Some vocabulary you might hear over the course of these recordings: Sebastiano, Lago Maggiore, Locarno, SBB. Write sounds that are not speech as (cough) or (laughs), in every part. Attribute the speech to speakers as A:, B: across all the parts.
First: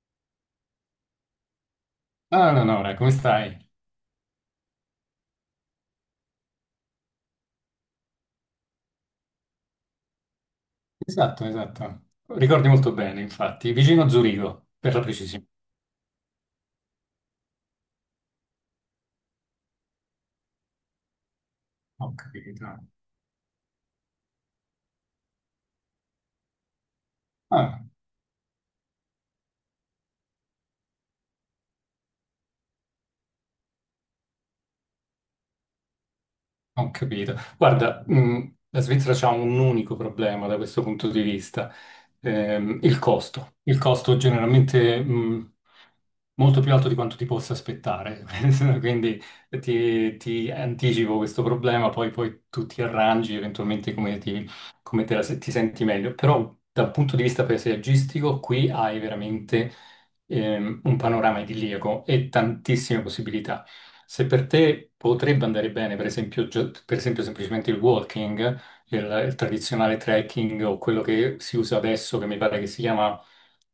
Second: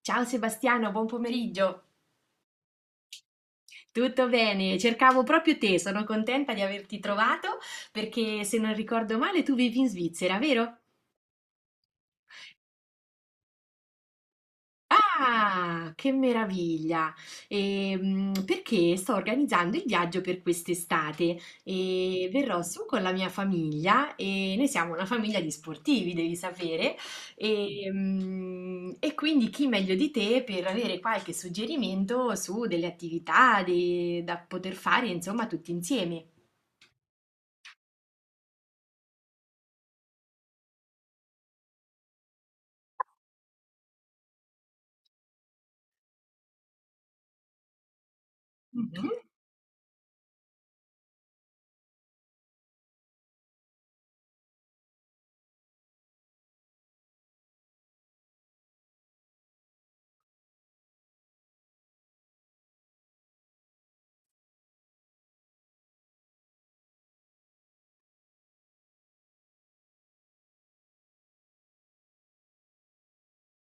A: Ciao Sebastiano, buon pomeriggio.
B: Ah, no, no, no, ora, come stai?
A: Tutto bene? Cercavo proprio te, sono contenta di averti trovato perché se non ricordo male tu vivi in Svizzera, vero?
B: Esatto, esatto. Ricordi molto bene, infatti. Vicino a Zurigo, per la precisione.
A: Ah, che meraviglia! Perché sto organizzando il viaggio per quest'estate
B: Ho
A: e verrò su
B: capito.
A: con la mia famiglia e noi siamo una famiglia di sportivi, devi sapere,
B: Ah,
A: quindi chi meglio di te per avere qualche suggerimento su delle attività da poter fare, insomma, tutti insieme.
B: ho capito. Guarda, la Svizzera ha un unico problema da questo punto di vista, il costo. Il costo generalmente molto più alto di quanto ti possa aspettare. (laughs)
A: Mhm.
B: Quindi ti anticipo questo problema, poi tu ti arrangi eventualmente come ti, come te la se- ti senti meglio. Però dal punto di vista paesaggistico qui hai veramente un panorama idilliaco e tantissime possibilità. Se per te potrebbe andare bene, per esempio, per esempio semplicemente il walking, il tradizionale trekking o quello che si usa adesso, che mi pare che si chiama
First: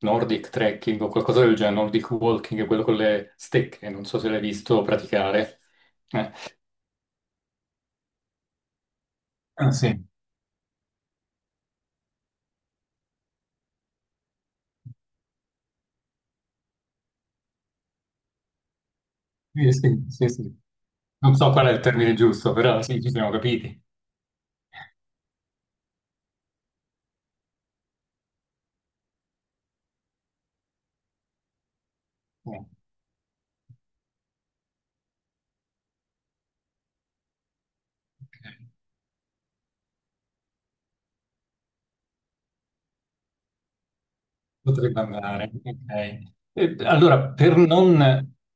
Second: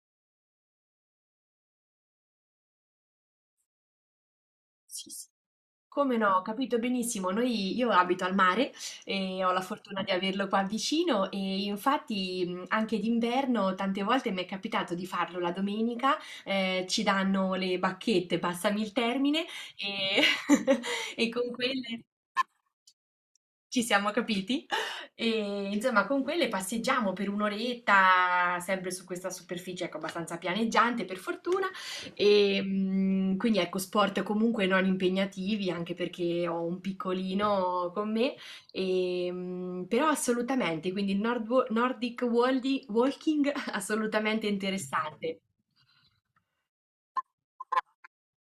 B: Nordic trekking o qualcosa del genere, Nordic walking, quello con le stecche, non so se l'hai visto
A: Sì, sì.
B: praticare.
A: Come
B: Eh,
A: no, ho capito benissimo. Noi, io abito al mare e ho la fortuna
B: sì,
A: di averlo qua vicino e infatti anche d'inverno tante volte mi è capitato di farlo la domenica, ci danno le bacchette, passami il termine,
B: sì, sì,
A: e,
B: sì.
A: (laughs) e
B: Non
A: con
B: so qual è il
A: quelle
B: termine giusto, però sì, ci siamo capiti.
A: ci siamo capiti? E insomma, con quelle passeggiamo per un'oretta, sempre su questa superficie, ecco, abbastanza pianeggiante per fortuna. E
B: Eh.
A: quindi ecco, sport comunque non impegnativi, anche perché ho un piccolino con me,
B: Ok.
A: però assolutamente, quindi il Nordic Walking (laughs) assolutamente
B: Potrebbe
A: interessante.
B: andare, ok. E allora, per non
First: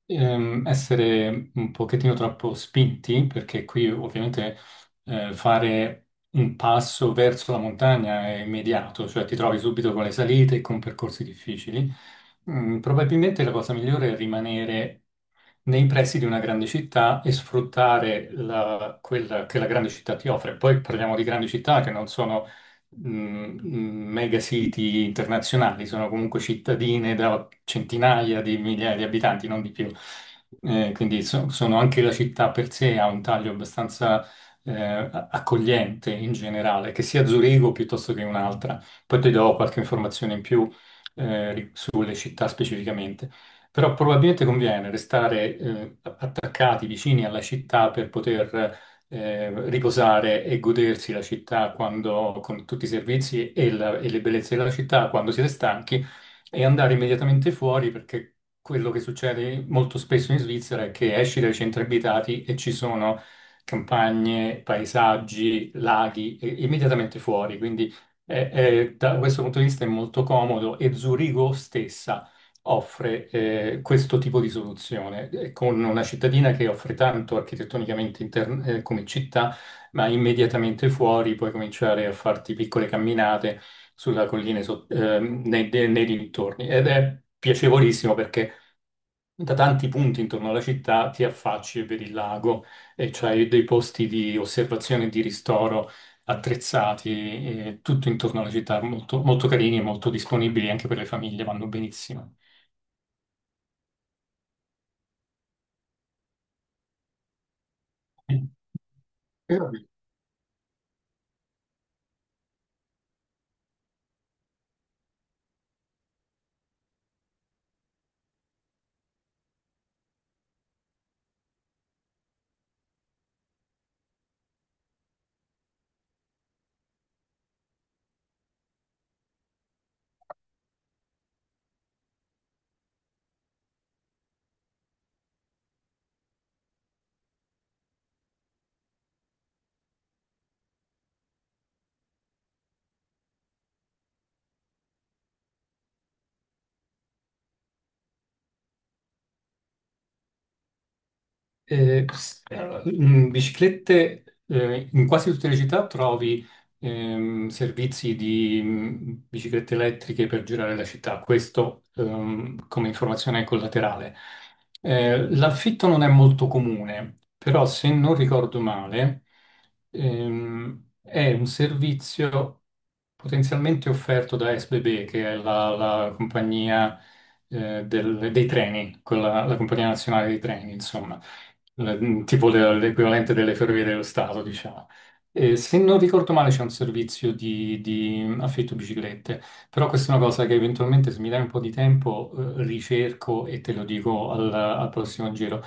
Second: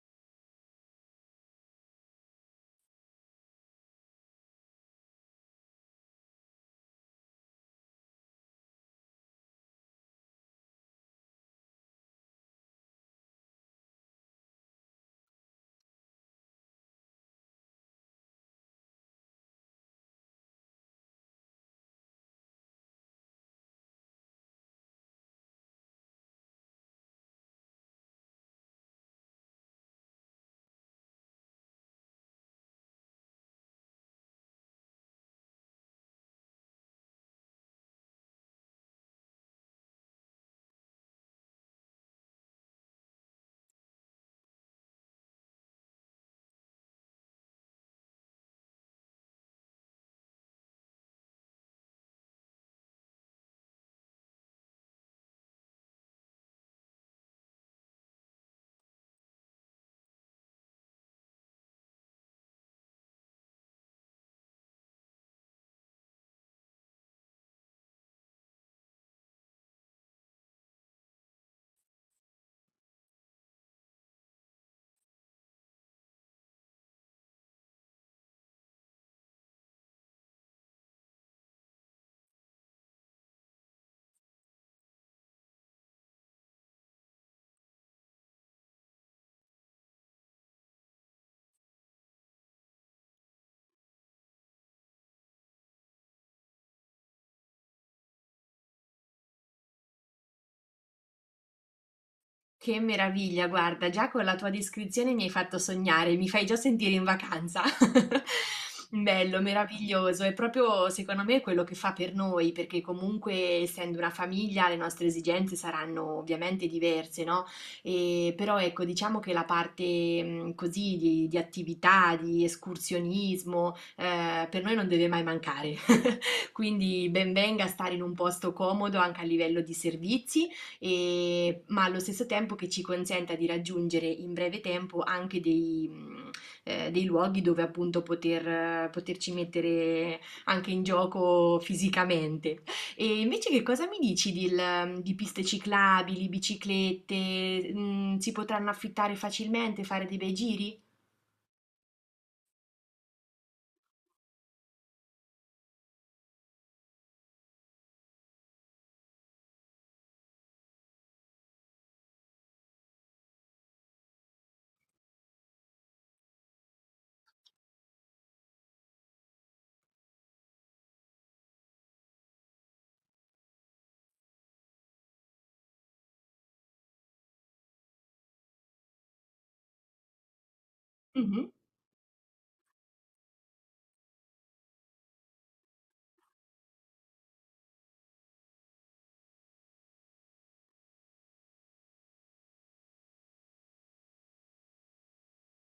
B: essere un pochettino troppo spinti, perché qui ovviamente fare un passo verso la montagna è immediato, cioè ti trovi subito con le salite e con percorsi difficili, mm, probabilmente la cosa migliore è rimanere nei pressi di una grande città e sfruttare quella che la grande città ti offre. Poi parliamo di grandi città che non sono mh, mega city internazionali, sono comunque cittadine da centinaia di migliaia di abitanti, non di più. Quindi sono anche la città per sé ha un taglio abbastanza eh, accogliente in generale, che sia Zurigo piuttosto che un'altra. Poi ti do qualche informazione in più sulle città specificamente. Però probabilmente conviene restare attaccati vicini alla città per poter riposare e godersi la città quando, con tutti i servizi e, e le bellezze della città quando siete stanchi e andare immediatamente fuori perché quello che succede molto spesso in Svizzera è che esci dai centri abitati e ci sono campagne, paesaggi, laghi immediatamente fuori, quindi da questo punto di vista è molto comodo e Zurigo stessa offre questo tipo di soluzione, con una cittadina che offre tanto architettonicamente come città, ma immediatamente fuori puoi cominciare a farti piccole camminate sulla collina nei dintorni ed è piacevolissimo perché da tanti punti intorno alla città ti affacci e vedi il lago e c'hai dei posti di osservazione e di ristoro attrezzati, tutto intorno alla città, molto, molto carini e molto disponibili anche per le famiglie, vanno benissimo.
A: Che meraviglia, guarda, già con la tua descrizione mi hai fatto sognare, mi fai già sentire in vacanza. (laughs) Bello,
B: Era
A: meraviglioso, è proprio secondo me quello che fa per noi, perché comunque essendo una famiglia le nostre esigenze saranno ovviamente diverse, no? E, però ecco, diciamo che la parte così di attività, di escursionismo, per noi non deve mai mancare. Quindi ben venga stare in un posto comodo anche a livello di servizi, ma allo stesso tempo che ci consenta di raggiungere in breve tempo anche dei luoghi dove appunto poterci mettere anche in gioco fisicamente. E invece che cosa mi dici di piste ciclabili, biciclette? Si potranno affittare facilmente, fare dei bei giri?
B: Allora, mm, biciclette, in quasi tutte le città trovi servizi di biciclette elettriche per girare la città, questo come informazione collaterale. L'affitto non è molto comune, però se non ricordo male, è un servizio potenzialmente offerto da SBB, che è la compagnia dei treni, quella, la compagnia nazionale dei treni, insomma
A: Mhm.
B: tipo l'equivalente delle ferrovie dello Stato, diciamo. E se non ricordo male c'è un servizio di affitto biciclette, però questa è una cosa che eventualmente se mi dai un po' di tempo ricerco e te lo dico al prossimo giro,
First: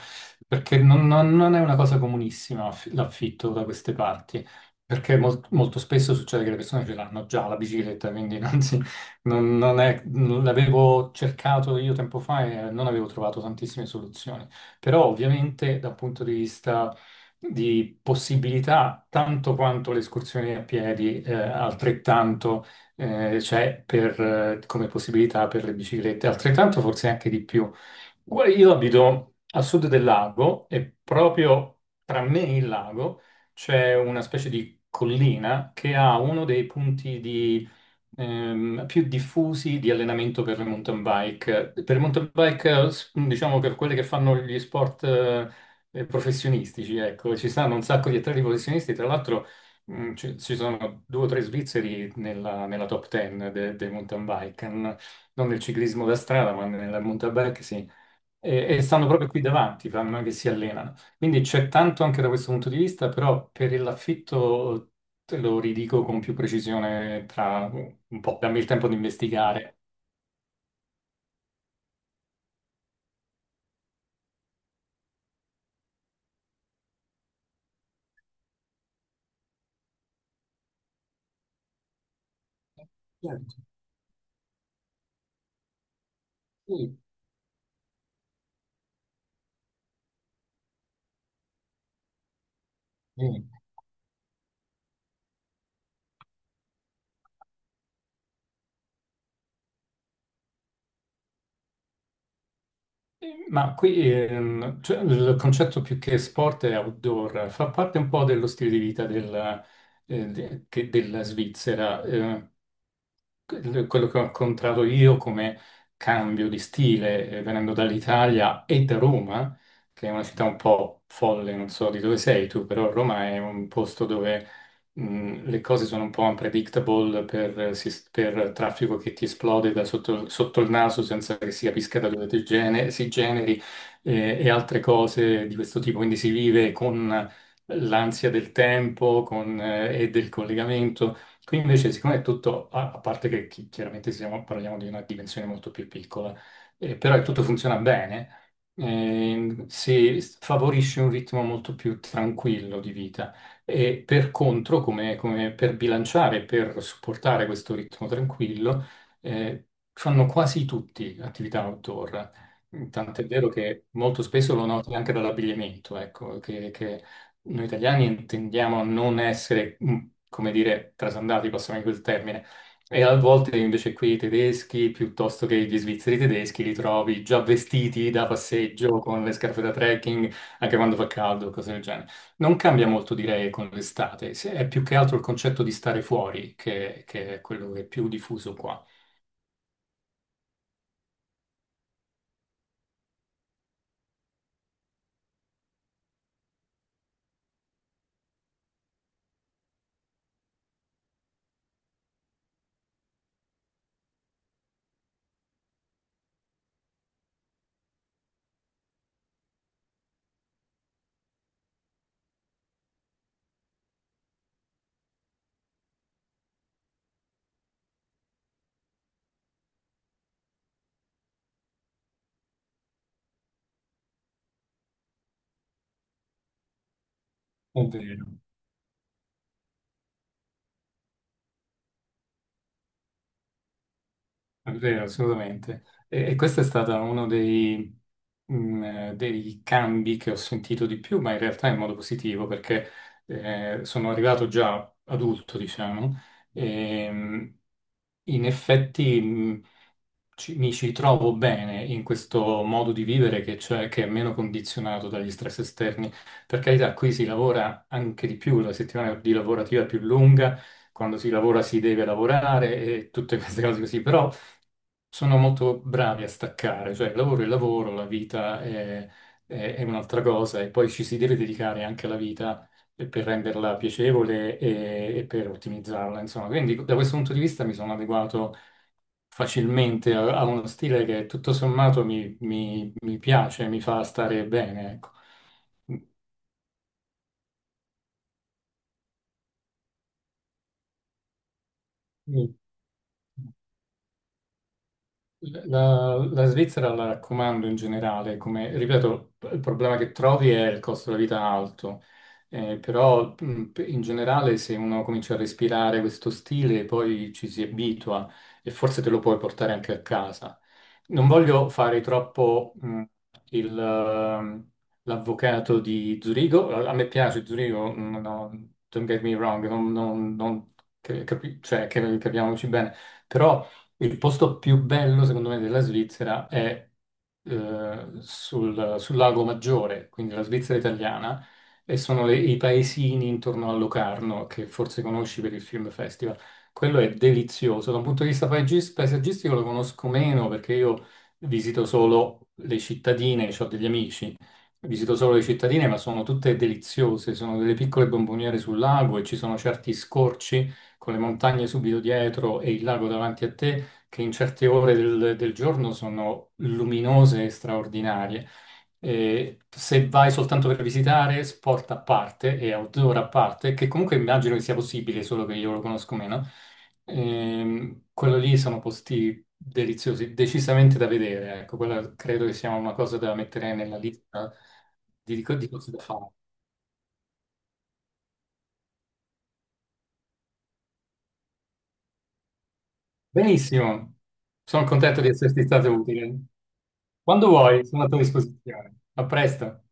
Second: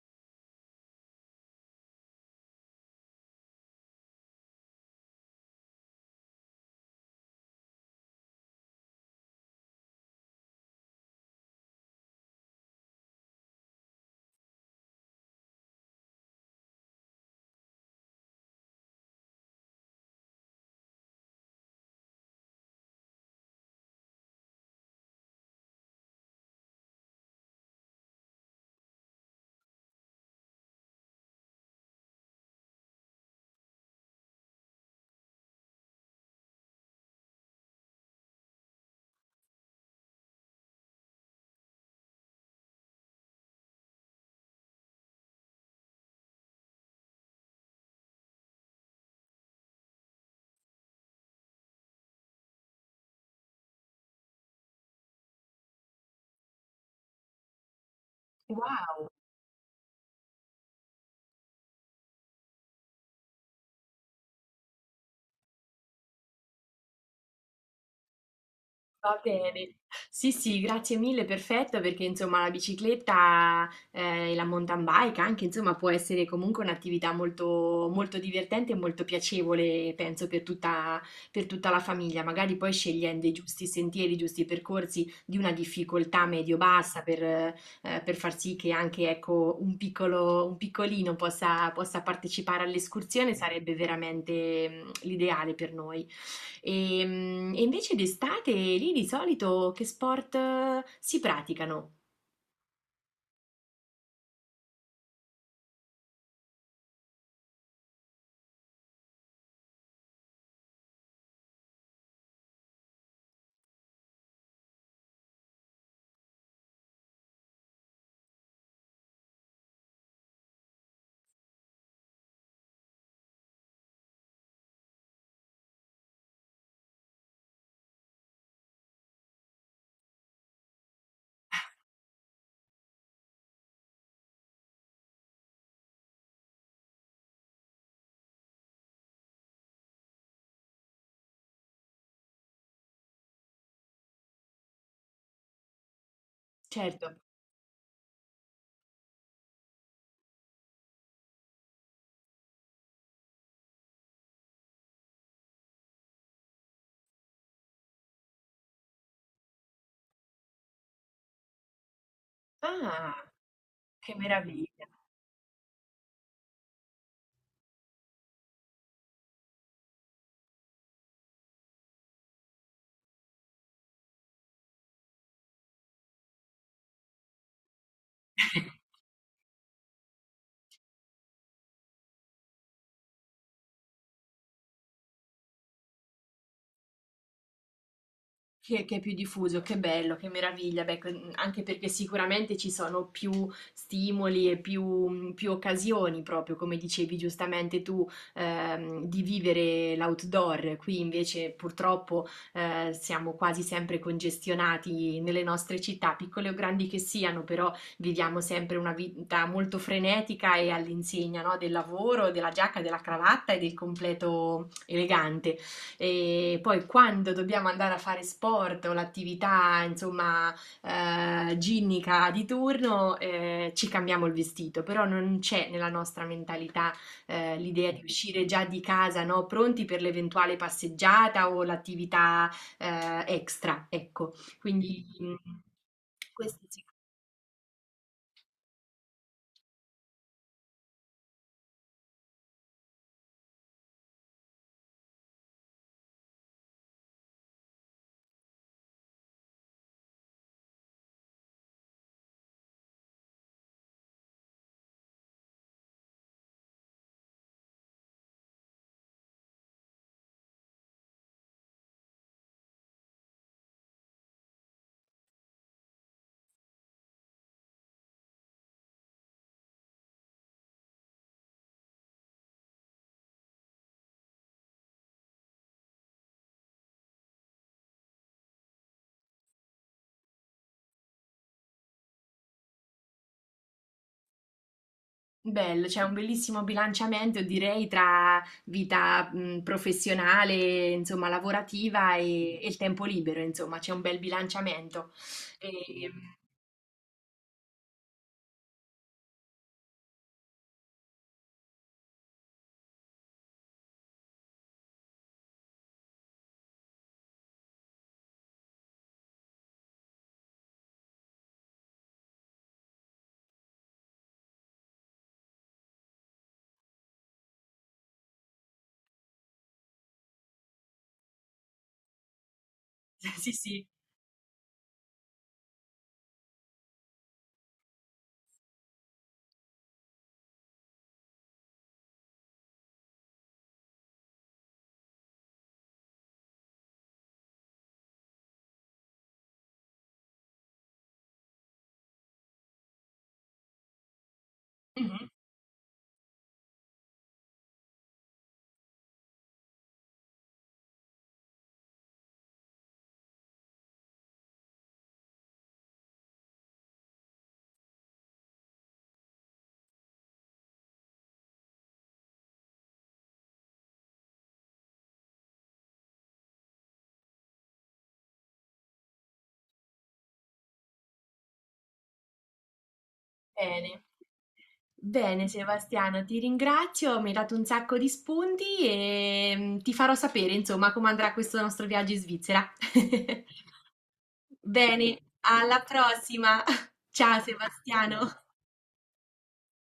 B: perché non è una cosa comunissima l'affitto da queste parti, perché molto spesso succede che le persone ce l'hanno già la bicicletta, quindi non, si, non l'avevo cercato io tempo fa e non avevo trovato tantissime soluzioni. Però ovviamente dal punto di vista di possibilità, tanto quanto le escursioni a piedi, altrettanto c'è per, come possibilità per le biciclette, altrettanto forse anche di più. Guarda, io abito a sud del lago e proprio tra me e il lago c'è una specie di collina che ha uno dei punti più diffusi di allenamento per le mountain bike. Per le mountain bike, diciamo per quelle che fanno gli sport professionistici, ecco, ci stanno un sacco di atleti professionisti, tra l'altro ci sono due o tre svizzeri nella top ten dei mountain bike, non nel ciclismo da strada, ma nella mountain bike sì e
A: Wow.
B: stanno proprio qui davanti, fanno non è che si allenano. Quindi c'è tanto anche da questo punto di vista, però per l'affitto te lo ridico con più precisione tra un po', dammi il tempo di
A: Va bene,
B: investigare.
A: sì sì, grazie mille, perfetto, perché insomma la bicicletta e la mountain bike anche, insomma, può essere comunque un'attività molto divertente e molto piacevole, penso, per tutta la famiglia, magari poi scegliendo i
B: Certo.
A: giusti sentieri, i giusti percorsi di una difficoltà
B: Sì,
A: medio-bassa per far sì che anche, ecco, un piccolino possa partecipare all'escursione,
B: sì.
A: sarebbe veramente l'ideale per noi. E invece d'estate lì di solito che sport si praticano?
B: Ma qui cioè, il concetto più che sport è outdoor, fa parte un po' dello stile di vita della Svizzera. Quello che ho incontrato io come cambio di stile, venendo dall'Italia e da Roma, che è una città un po' folle, non so di dove sei tu, però Roma è un posto dove le cose sono un po' unpredictable per traffico che ti esplode da sotto, sotto il naso senza che si capisca da dove si generi e altre cose di questo tipo. Quindi si vive con l'ansia del tempo con, e del collegamento. Qui invece, siccome è tutto, a parte che chiaramente parliamo di una dimensione molto più piccola,
A: Certo.
B: però è tutto funziona bene, si favorisce un ritmo molto più tranquillo di vita. E per contro, come, come per bilanciare, per supportare questo ritmo tranquillo, eh, fanno quasi tutti attività outdoor. Tant'è
A: Ah,
B: vero che
A: che
B: molto spesso lo
A: meraviglia!
B: noti anche dall'abbigliamento, ecco, che noi italiani tendiamo a non essere, mm, come dire, trasandati, passami quel termine. E a volte invece qui i tedeschi, piuttosto che gli svizzeri tedeschi, li trovi già vestiti da
A: (laughs)
B: passeggio con le scarpe da trekking, anche quando fa caldo, cose del genere. Non cambia molto, direi, con l'estate. È più che altro il concetto di stare fuori che è quello che è più diffuso qua.
A: Che è più diffuso, che bello, che meraviglia, beh, anche perché sicuramente ci sono più stimoli e più occasioni, proprio come dicevi giustamente tu, di vivere l'outdoor. Qui invece purtroppo siamo quasi sempre congestionati nelle nostre città, piccole o grandi che siano, però viviamo sempre una vita molto frenetica e all'insegna, no, del lavoro, della giacca, della cravatta e del completo elegante. E poi quando dobbiamo andare a fare sport o l'attività, insomma, ginnica di turno, ci cambiamo il vestito, però non c'è nella nostra mentalità,
B: È
A: l'idea di
B: vero,
A: uscire già di casa, no? Pronti per l'eventuale passeggiata o l'attività, extra, ecco.
B: è vero,
A: Quindi,
B: assolutamente. E
A: questo
B: questo è
A: sì.
B: stato uno dei, dei cambi che ho sentito di più, ma in realtà in modo positivo, perché sono arrivato già adulto, diciamo, e in effetti mm, mi ci trovo bene in questo modo di vivere che, cioè, che è meno condizionato dagli stress esterni. Per carità, qui si lavora anche di più, la settimana di lavorativa è più lunga, quando si lavora si deve lavorare e tutte queste cose così, però sono molto bravi a staccare, cioè il lavoro è il lavoro, la vita è, è un'altra cosa e poi ci si deve dedicare anche alla vita per renderla piacevole e per ottimizzarla, insomma. Quindi da questo punto di vista mi sono adeguato facilmente, ha ha uno stile che tutto sommato mi piace, mi fa stare bene, ecco.
A: Bello, c'è un bellissimo bilanciamento, direi, tra vita, professionale, insomma, lavorativa
B: Mm.
A: e il tempo libero, insomma, c'è un bel bilanciamento. E-
B: La Svizzera la raccomando in generale, come ripeto, il problema che trovi è il costo della vita alto, però in generale se uno comincia a respirare questo stile poi ci si abitua e forse te lo puoi portare anche a casa. Non voglio fare troppo il, ehm, l'avvocato di Zurigo, a me piace Zurigo, no, no, don't get me wrong, cioè, che capiamoci bene.
A: (laughs) sì,
B: Però
A: sì.
B: il posto più bello, secondo me, della Svizzera è sul Lago Maggiore, quindi la Svizzera italiana, e sono i paesini intorno a Locarno, che forse conosci per il Film Festival. Quello è delizioso. Da un punto di vista paesaggistico lo conosco meno perché io visito solo le cittadine, ho degli amici, visito
A: Mhm.
B: solo le cittadine, ma sono tutte deliziose. Sono delle piccole bomboniere sul lago e ci sono certi scorci con le montagne subito dietro e il lago davanti a te che in certe ore del giorno sono luminose e straordinarie. E se vai soltanto per visitare, sport a parte e outdoor a parte, che comunque immagino che sia possibile, solo che io lo conosco meno, quello lì sono posti deliziosi, decisamente da vedere. Ecco, quella credo che sia una cosa da mettere nella
A: Bene.
B: lista di,
A: Bene,
B: di cose da
A: Sebastiano,
B: fare.
A: ti ringrazio, mi hai dato un sacco di spunti e ti farò sapere, insomma, come andrà questo nostro viaggio in Svizzera. (laughs)
B: Benissimo, sono
A: Bene,
B: contento di esserti
A: alla
B: stato utile.
A: prossima. (laughs) Ciao,
B: Quando vuoi, sono a tua
A: Sebastiano.
B: disposizione. A presto.